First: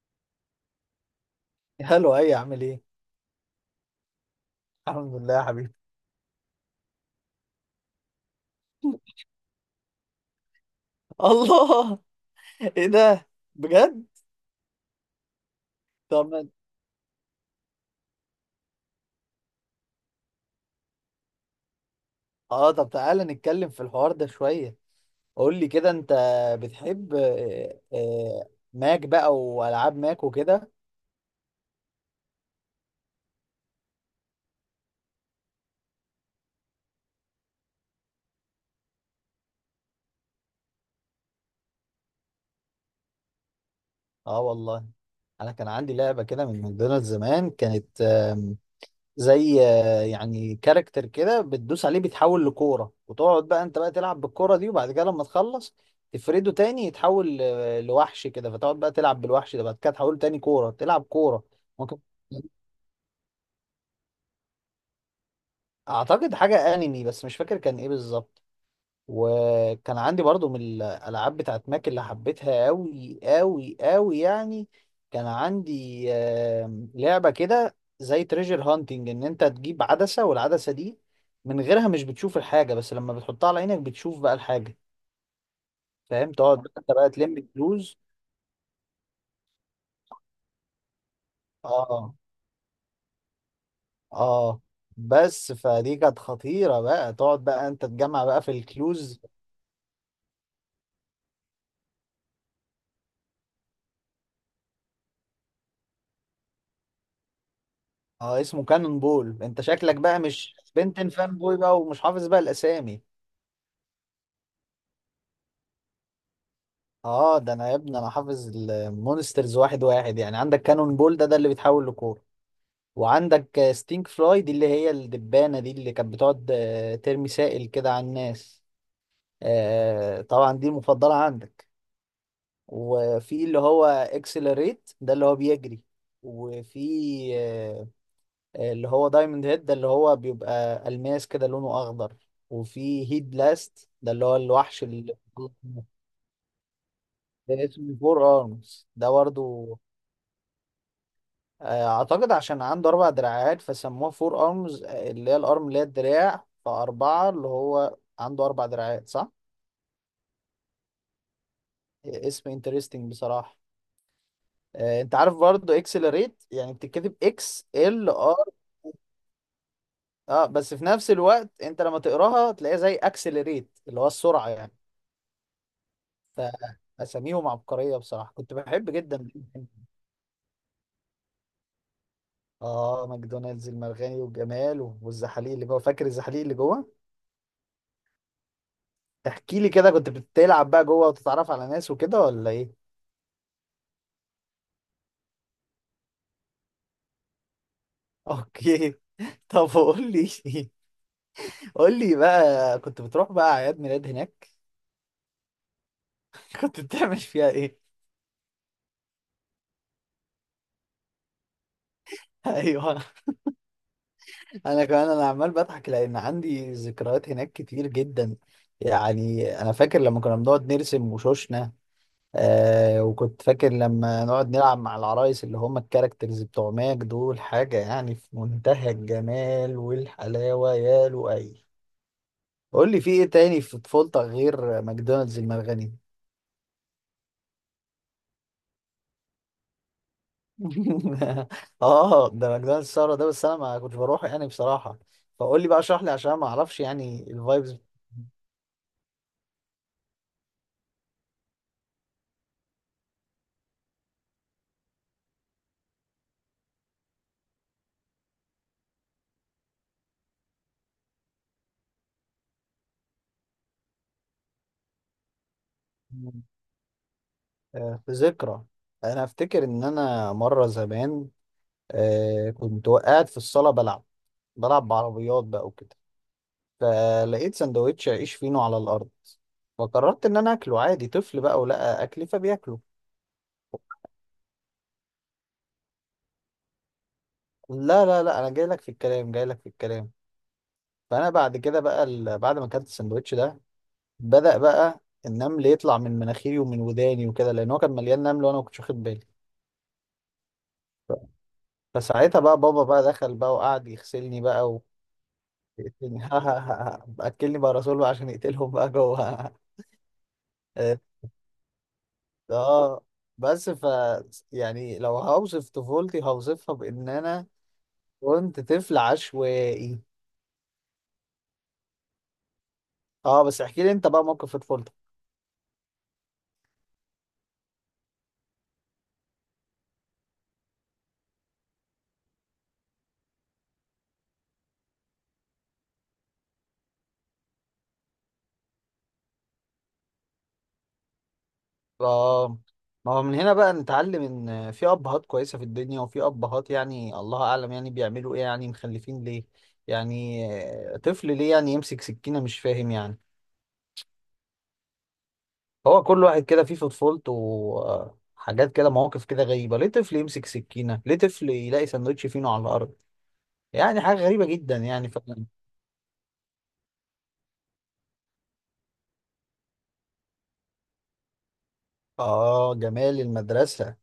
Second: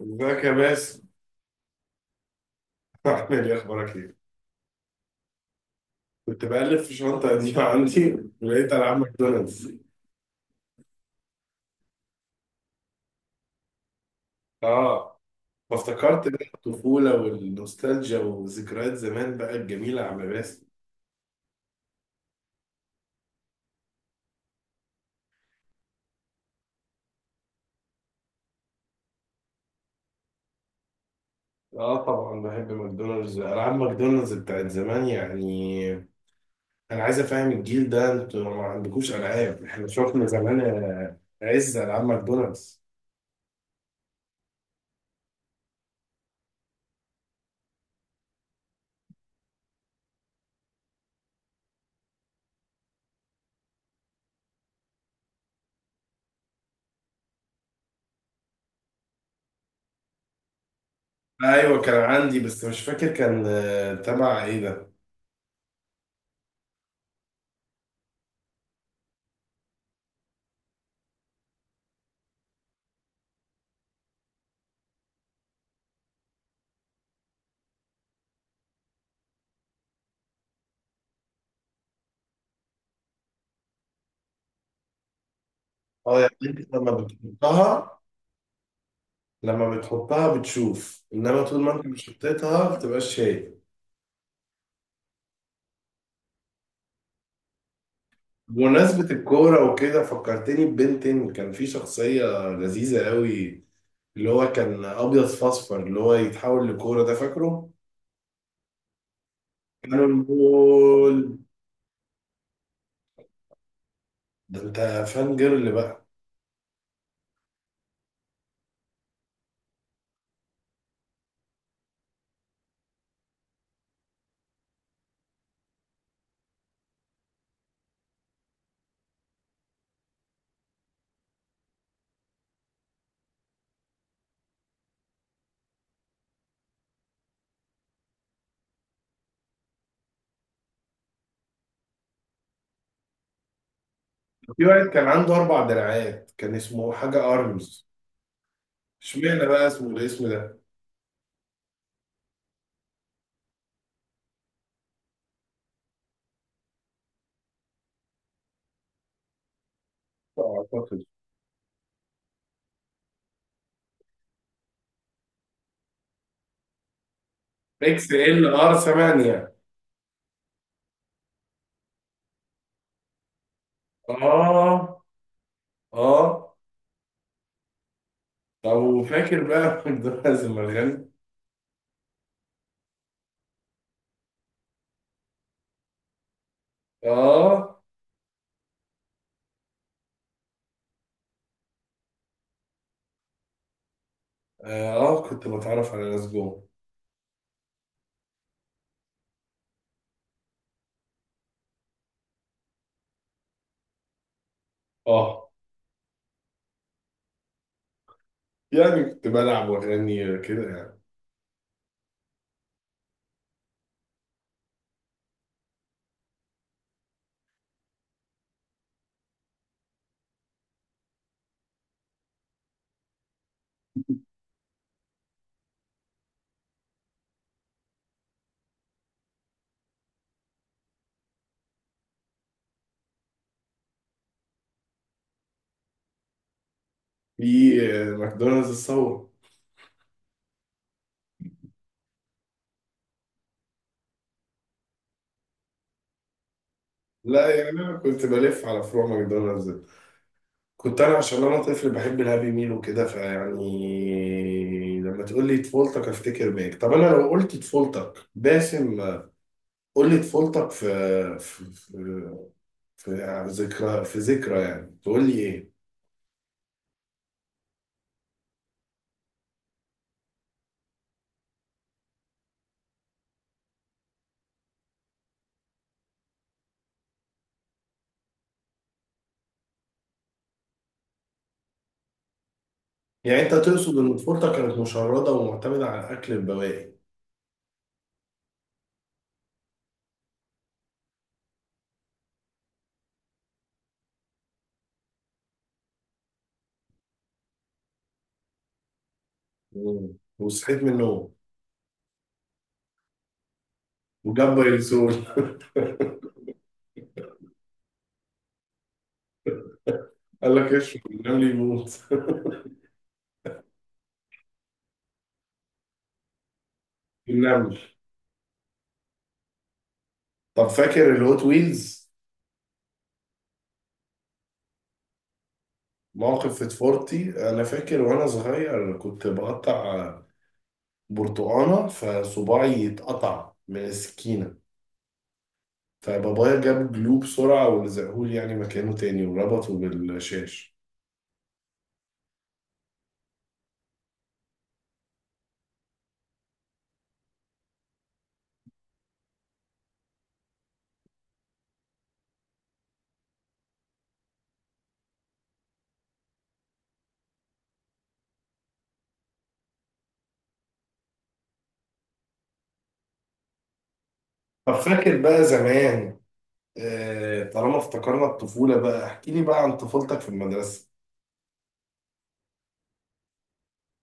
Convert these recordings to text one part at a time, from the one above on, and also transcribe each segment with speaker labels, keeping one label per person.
Speaker 1: ازيك يا باسم؟
Speaker 2: هلو، اي عامل ايه؟
Speaker 1: عامل ايه، اخبارك ايه؟
Speaker 2: الحمد لله يا حبيبي.
Speaker 1: كنت بألف في شنطة قديمة عندي، لقيت ألعاب ماكدونالدز.
Speaker 2: الله! ايه ده؟ بجد؟
Speaker 1: اه،
Speaker 2: طب
Speaker 1: فافتكرت بقى
Speaker 2: ما-
Speaker 1: الطفولة والنوستالجيا وذكريات زمان بقى الجميلة يا عم باسم.
Speaker 2: اه طب تعالى نتكلم في الحوار ده شوية. قول لي كده انت بتحب، ماك بقى والعاب ماك وكده.
Speaker 1: اه، طبعا بحب ماكدونالدز، ألعاب ماكدونالدز بتاعت زمان يعني. أنا عايز أفهم الجيل ده، انتوا ما عندكوش ألعاب، احنا شفنا زمان عز ألعاب ماكدونالدز.
Speaker 2: اه والله، انا كان عندي لعبة كده من ماكدونالدز زمان، كانت زي يعني كاركتر كده بتدوس عليه بيتحول لكورة، وتقعد بقى انت بقى تلعب بالكورة دي، وبعد كده لما تخلص تفرده تاني يتحول لوحش كده، فتقعد بقى تلعب بالوحش ده، بعد كده تحوله تاني كورة، تلعب كورة.
Speaker 1: ايوه،
Speaker 2: ممكن.
Speaker 1: كان عندي بس مش فاكر كان تبع ايه ده؟
Speaker 2: اعتقد حاجة انمي، بس مش فاكر كان ايه بالظبط. وكان عندي برضو من الالعاب بتاعت ماك اللي حبيتها قوي قوي قوي يعني. كان عندي لعبة كده زي تريجر هانتنج، ان انت تجيب عدسة، والعدسة دي من غيرها مش بتشوف الحاجة، بس لما بتحطها على عينك بتشوف بقى الحاجة.
Speaker 1: اه،
Speaker 2: فاهم،
Speaker 1: يعني
Speaker 2: تقعد بقى
Speaker 1: انت لما
Speaker 2: انت بقى تلم
Speaker 1: بتحطها،
Speaker 2: الكلوز.
Speaker 1: بتشوف، انما طول ما انت مش
Speaker 2: اه،
Speaker 1: حطيتها ما بتبقاش شايف.
Speaker 2: اه. بس فدي كانت خطيرة، بقى تقعد بقى انت تجمع بقى في
Speaker 1: بمناسبة
Speaker 2: الكلوز.
Speaker 1: الكورة وكده فكرتني ببنتين. كان في شخصية لذيذة قوي، اللي هو كان أبيض في أصفر، اللي هو يتحول لكورة، ده فاكره؟
Speaker 2: اه، اسمه كانون بول. انت شكلك بقى
Speaker 1: كانون
Speaker 2: مش بنتن
Speaker 1: بول.
Speaker 2: فان بوي بقى، ومش حافظ بقى الاسامي.
Speaker 1: ده أنت فان جيرل بقى.
Speaker 2: اه ده انا يا ابني، انا حافظ المونسترز واحد واحد، يعني عندك كانون بول ده اللي بيتحول لكورة. وعندك ستينك فلاي دي، اللي هي الدبانة دي، اللي كانت بتقعد ترمي سائل كده على الناس. طبعا دي المفضلة عندك. وفي اللي هو اكسلريت ده اللي هو بيجري. وفي آه، اللي هو دايموند هيد ده اللي هو بيبقى ألماس كده لونه أخضر. وفي هيد بلاست ده اللي هو
Speaker 1: في
Speaker 2: الوحش،
Speaker 1: واحد كان
Speaker 2: اللي
Speaker 1: عنده أربع دراعات، كان اسمه حاجة أرمز.
Speaker 2: اسمه فور ارمز ده برضه.
Speaker 1: اشمعنى بقى اسمه الاسم ده؟
Speaker 2: اعتقد عشان عنده اربع دراعات، فسموه فور ارمز، اللي هي الارم اللي هي الدراع فاربعه، اللي هو عنده اربع دراعات، صح.
Speaker 1: أعتقد
Speaker 2: اسم انترستنج بصراحه. انت عارف برضه، اكسلريت يعني بتتكتب اكس ال
Speaker 1: إكس
Speaker 2: ار.
Speaker 1: إل آر 8.
Speaker 2: اه، بس في نفس الوقت انت لما تقراها تلاقيها زي اكسلريت، اللي هو السرعه يعني.
Speaker 1: آه، آه.
Speaker 2: فاساميهم عبقريه بصراحه، كنت
Speaker 1: طب
Speaker 2: بحب جدا.
Speaker 1: وفاكر بقى مقدونالدز المرغني؟
Speaker 2: اه، ماكدونالدز المرغني والجمال والزحاليق اللي جوه، فاكر الزحاليق اللي جوه؟
Speaker 1: آه.
Speaker 2: احكي لي كده، كنت بتلعب بقى جوه وتتعرف على ناس وكده، ولا ايه؟
Speaker 1: آه، آه، كنت بتعرف على ناس جوه.
Speaker 2: اوكي. طب قول لي. قول لي بقى، كنت بتروح بقى اعياد ميلاد هناك؟
Speaker 1: آه
Speaker 2: كنت بتعمل فيها ايه؟
Speaker 1: يعني كنت بلعب وأغني كده يعني.
Speaker 2: ايوه. انا كمان انا عمال بضحك لان عندي ذكريات هناك كتير جدا. يعني انا فاكر لما كنا بنقعد نرسم وشوشنا. وكنت فاكر لما نقعد نلعب مع العرايس اللي هم الكاركترز بتوع ماك دول، حاجة يعني في منتهى الجمال والحلاوة يا لؤي. قول لي في ايه تاني في طفولتك غير ماكدونالدز المرغني؟
Speaker 1: في ماكدونالدز الثورة.
Speaker 2: اه، ده ماكدونالدز الثوره ده، بس انا ما كنتش بروح يعني بصراحه. فقول لي بقى، اشرح لي عشان ما اعرفش يعني
Speaker 1: لا، يعني
Speaker 2: الفايبز.
Speaker 1: أنا كنت بلف على فروع ماكدونالدز. كنت أنا، عشان أنا طفل بحب الهابي ميل وكده، فيعني لما تقول لي طفولتك أفتكر بيك. طب أنا لو قلت طفولتك باسم، قول لي طفولتك في ذكرى، في ذكرى، يعني تقول لي إيه؟
Speaker 2: في ذكرى. انا افتكر ان انا مره زمان، كنت وقعت في الصاله بلعب بعربيات بقى وكده. فلقيت سندوتش عيش فينو على الارض. فقررت ان انا اكله، عادي، طفل بقى ولقى اكلي فبياكله.
Speaker 1: يعني أنت تقصد إن طفولتك كانت مشردة ومعتمدة على أكل البواقي؟
Speaker 2: لا لا لا، انا جاي لك في الكلام، جاي لك في الكلام. فانا بعد كده بقى، بعد ما اكلت السندوتش ده، بدأ بقى النمل يطلع من مناخيري ومن وداني وكده، لان هو كان مليان نمل وانا ما كنتش واخد بالي.
Speaker 1: مم. وصحيت من
Speaker 2: ف-
Speaker 1: النوم.
Speaker 2: فساعتها بقى بابا بقى دخل بقى وقعد يغسلني
Speaker 1: وجاب
Speaker 2: بقى.
Speaker 1: دايلسون
Speaker 2: ويقتلني. ها ها ها. ها. اكلني بقى رسول بقى عشان يقتلهم بقى جوه.
Speaker 1: قال لك
Speaker 2: اه.
Speaker 1: اشرب النمل يموت
Speaker 2: آه. بس، يعني لو هوصف طفولتي هوصفها بان انا
Speaker 1: النمل.
Speaker 2: كنت طفل عشوائي.
Speaker 1: طب فاكر الهوت ويلز؟
Speaker 2: اه، بس احكي لي انت بقى موقف في طفولتك.
Speaker 1: موقف في فورتي، انا فاكر وانا صغير كنت بقطع برتقانه فصباعي اتقطع من السكينه، فبابايا جاب جلو بسرعه ولزقهولي يعني مكانه تاني وربطه بالشاش.
Speaker 2: اه، ما هو من هنا بقى نتعلم ان في ابهات كويسه في الدنيا، وفي ابهات يعني الله اعلم يعني بيعملوا ايه، يعني مخلفين ليه. يعني، طفل ليه يعني يمسك سكينه، مش فاهم يعني. هو كل واحد كده فيه في طفولته حاجات كده، مواقف كده غريبه، ليه طفل يمسك سكينه، ليه طفل يلاقي سندوتش فينو على الارض. يعني حاجه غريبه
Speaker 1: طب
Speaker 2: جدا يعني
Speaker 1: فاكر بقى
Speaker 2: فعلا.
Speaker 1: زمان، طالما افتكرنا الطفوله بقى، احكي لي بقى عن طفولتك في المدرسه.
Speaker 2: اه، جمال المدرسه.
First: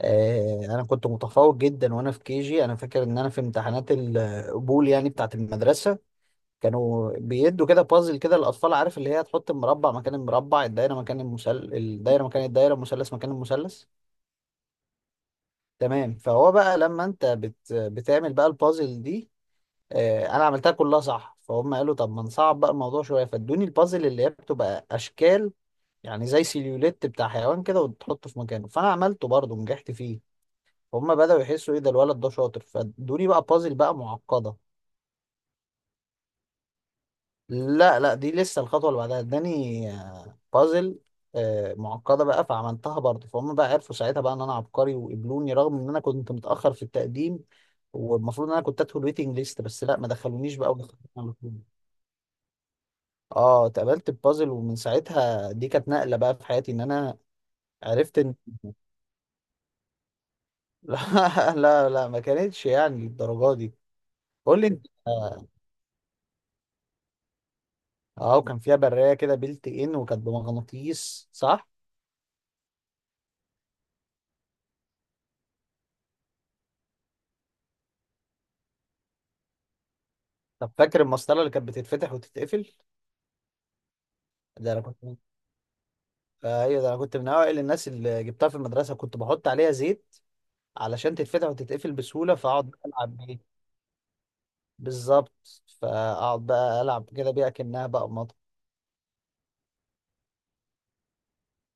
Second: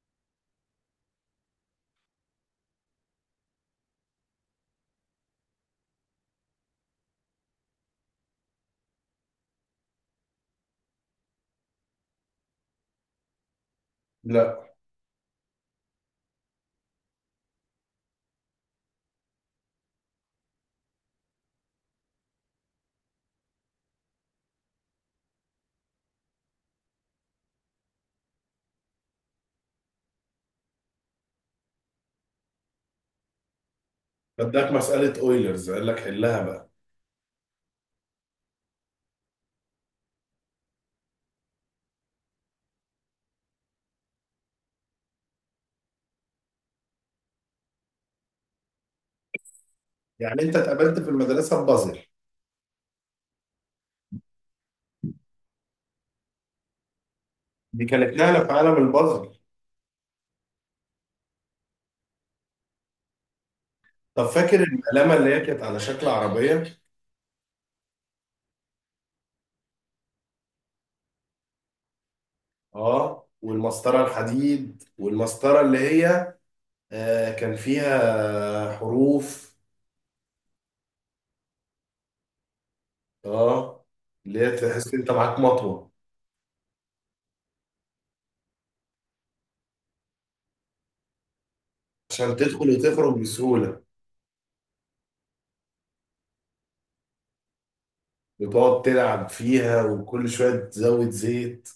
Speaker 2: انا كنت متفوق جدا وانا في كيجي، انا فاكر ان انا في امتحانات القبول يعني بتاعت المدرسه، كانوا بيدوا كده بازل كده للاطفال، عارف اللي هي تحط المربع مكان المربع، الدايره مكان المثلث، الدايره مكان الدايره، المثلث مكان المثلث.
Speaker 1: لا.
Speaker 2: تمام، فهو بقى لما انت بتعمل بقى البازل دي، انا عملتها كلها صح، فهم قالوا طب ما نصعب بقى الموضوع شويه، فادوني البازل اللي هي بتبقى اشكال، يعني زي سيليوليت بتاع حيوان كده، وتحطه في مكانه، فانا عملته برضه ونجحت فيه. فهم بدأوا يحسوا ايه ده الولد ده شاطر، فادوني بقى بازل بقى معقده.
Speaker 1: بدك مساله اويلرز قال لك حلها بقى.
Speaker 2: لا لا، دي لسه الخطوة اللي بعدها، اداني بازل، معقدة بقى، فعملتها برضه، فهم بقى عرفوا ساعتها بقى ان انا عبقري وقبلوني، رغم ان انا كنت متأخر في التقديم. والمفروض ان انا كنت ادخل ويتنج ليست، بس لا، ما
Speaker 1: يعني
Speaker 2: دخلونيش
Speaker 1: انت
Speaker 2: بقى
Speaker 1: اتقابلت
Speaker 2: ودخلت
Speaker 1: في
Speaker 2: على طول.
Speaker 1: المدرسه ببازل.
Speaker 2: اه، اتقبلت ببازل، ومن ساعتها دي كانت نقلة بقى في حياتي ان انا
Speaker 1: دي كانت
Speaker 2: عرفت ان.
Speaker 1: نقله في عالم البازل.
Speaker 2: لا لا لا، ما كانتش يعني الدرجة دي.
Speaker 1: طب
Speaker 2: قول
Speaker 1: فاكر
Speaker 2: لي انت،
Speaker 1: القلمه اللي هي
Speaker 2: اه.
Speaker 1: كانت على شكل عربيه؟
Speaker 2: وكان فيها برية كده بيلت ان، وكانت بمغناطيس، صح؟
Speaker 1: اه، والمسطره الحديد، والمسطره اللي هي كان فيها حروف.
Speaker 2: طب فاكر المسطرة اللي كانت بتتفتح وتتقفل؟
Speaker 1: اه، اللي هي
Speaker 2: ده انا
Speaker 1: تحس
Speaker 2: كنت.
Speaker 1: انت معاك مطوه،
Speaker 2: ايوه، ده انا كنت من اوائل الناس اللي جبتها في المدرسه، كنت بحط عليها زيت علشان تتفتح وتتقفل بسهوله،
Speaker 1: عشان تدخل
Speaker 2: فاقعد العب
Speaker 1: وتخرج
Speaker 2: بيه.
Speaker 1: بسهوله.
Speaker 2: بالظبط، فاقعد بقى العب كده بيها كانها بقى مطر.
Speaker 1: وتقعد تلعب فيها وكل شويه تزود زيت.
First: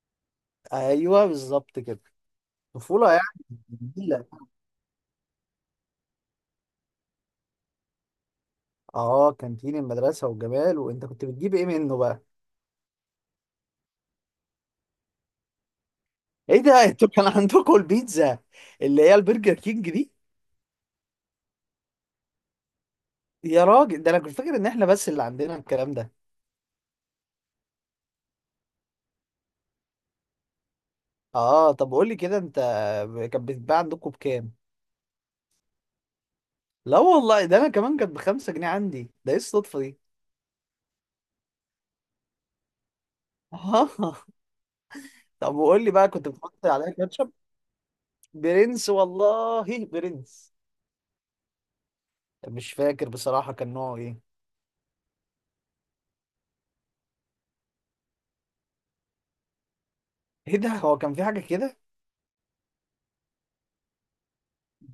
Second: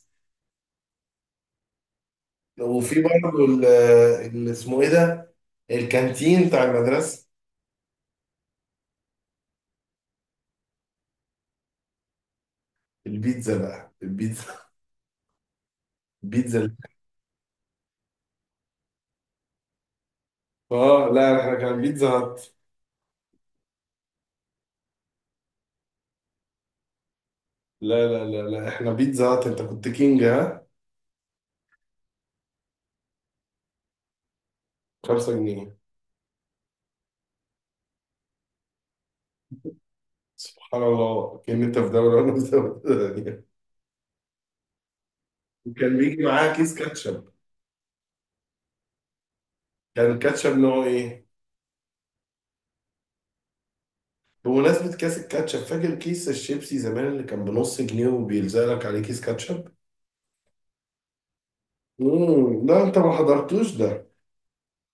Speaker 2: ايوه بالظبط كده.
Speaker 1: وفي
Speaker 2: طفوله يعني
Speaker 1: برضه
Speaker 2: جميله.
Speaker 1: اللي اسمه ايه ده، الكانتين بتاع المدرسه.
Speaker 2: اه، كانتين المدرسه والجمال، وانت كنت بتجيب ايه منه بقى؟
Speaker 1: البيتزا بقى، البيتزا،
Speaker 2: ايه
Speaker 1: البيتزا.
Speaker 2: ده، انتوا كان عندكم البيتزا، اللي هي البرجر كينج دي؟
Speaker 1: اه، لا، احنا كان بيتزا هات.
Speaker 2: يا راجل، ده انا كنت فاكر ان احنا بس اللي عندنا الكلام ده.
Speaker 1: لا، لا، لا، لا، احنا بيتزا هات، انت كنت كينج. ها،
Speaker 2: اه طب قول لي كده انت، كانت بتتباع عندكم بكام؟
Speaker 1: 5 جنيه.
Speaker 2: لا والله، ده انا كمان كانت بخمسة جنيه عندي، ده ايه الصدفة دي.
Speaker 1: سبحان الله، كأن انت في دوري وانا في دوري تانية.
Speaker 2: اه. طب وقول لي
Speaker 1: وكان
Speaker 2: بقى،
Speaker 1: بيجي
Speaker 2: كنت
Speaker 1: معاه
Speaker 2: بتحط
Speaker 1: كيس
Speaker 2: عليها
Speaker 1: كاتشب.
Speaker 2: كاتشب؟ برنس والله
Speaker 1: كان
Speaker 2: برنس.
Speaker 1: كاتشب نوع ايه؟
Speaker 2: مش فاكر بصراحة كان نوعه ايه.
Speaker 1: بمناسبة كيس الكاتشب، فاكر كيس الشيبسي زمان اللي كان بنص جنيه وبيلزق لك عليه كيس كاتشب؟
Speaker 2: ايه ده، هو كان في حاجة كده؟
Speaker 1: لا، انت ما حضرتوش ده.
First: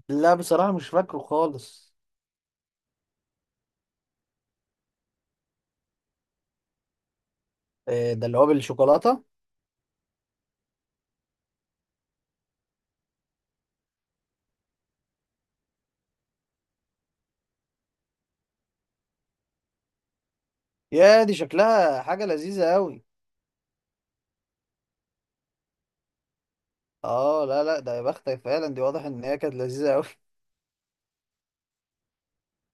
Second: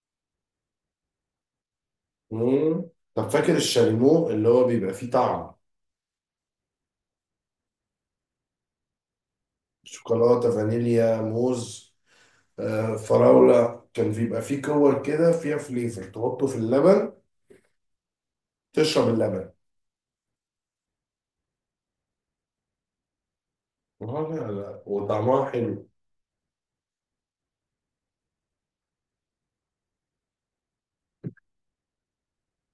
Speaker 2: لا بصراحة مش فاكره خالص.
Speaker 1: امم. طب فاكر الشاليمو اللي هو بيبقى فيه طعم؟
Speaker 2: إيه ده اللي هو بالشوكولاتة؟
Speaker 1: شوكولاتة، فانيليا، موز، فراولة. كان بيبقى فيه كور كده فيها فليفر تحطه في اللبن، تشرب اللبن.
Speaker 2: يا دي، شكلها حاجة لذيذة قوي.
Speaker 1: لا، لا، وطعمها حلو.
Speaker 2: اه لا لا، ده يا بختك فعلا، دي واضح ان هي كانت لذيذة قوي.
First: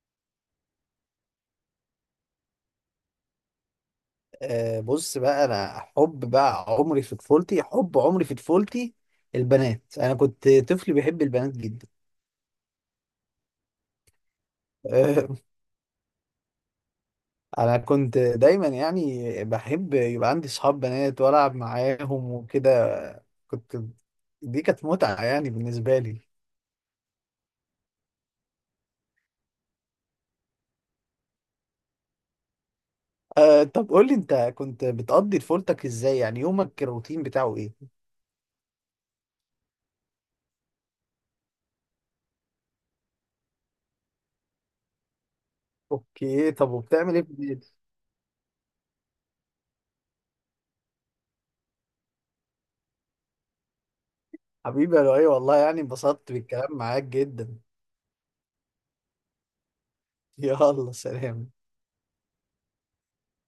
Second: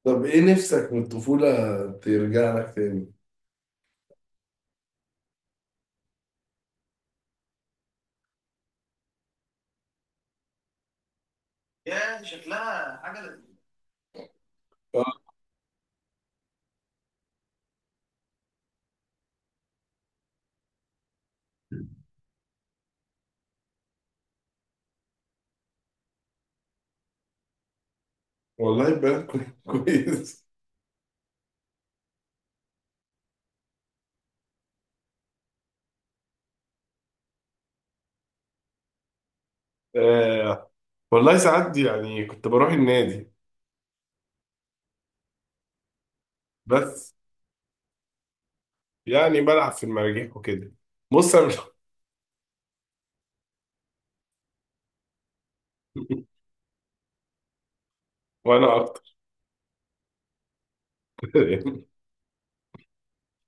Speaker 1: طب ايه نفسك من الطفولة ترجع لك تاني؟
Speaker 2: بص بقى، انا حب بقى عمري في طفولتي، حب عمري في طفولتي البنات، انا كنت طفل بيحب البنات جدا.
Speaker 1: آه،
Speaker 2: آه، انا كنت دايما يعني بحب يبقى عندي صحاب بنات والعب معاهم وكده، كنت دي كانت متعة يعني بالنسبة لي.
Speaker 1: والله كويس.
Speaker 2: أه، طب قول لي انت، كنت بتقضي طفولتك ازاي؟ يعني يومك الروتين بتاعه ايه؟
Speaker 1: آه، والله ساعات يعني كنت بروح النادي.
Speaker 2: اوكي، طب
Speaker 1: بس،
Speaker 2: وبتعمل ايه بالليل؟
Speaker 1: يعني بلعب في المراجيح وكده. بص، أنا مش-
Speaker 2: حبيبي يا لؤي، والله يعني انبسطت بالكلام معاك جدا.
Speaker 1: وانا اكتر
Speaker 2: يلا سلام.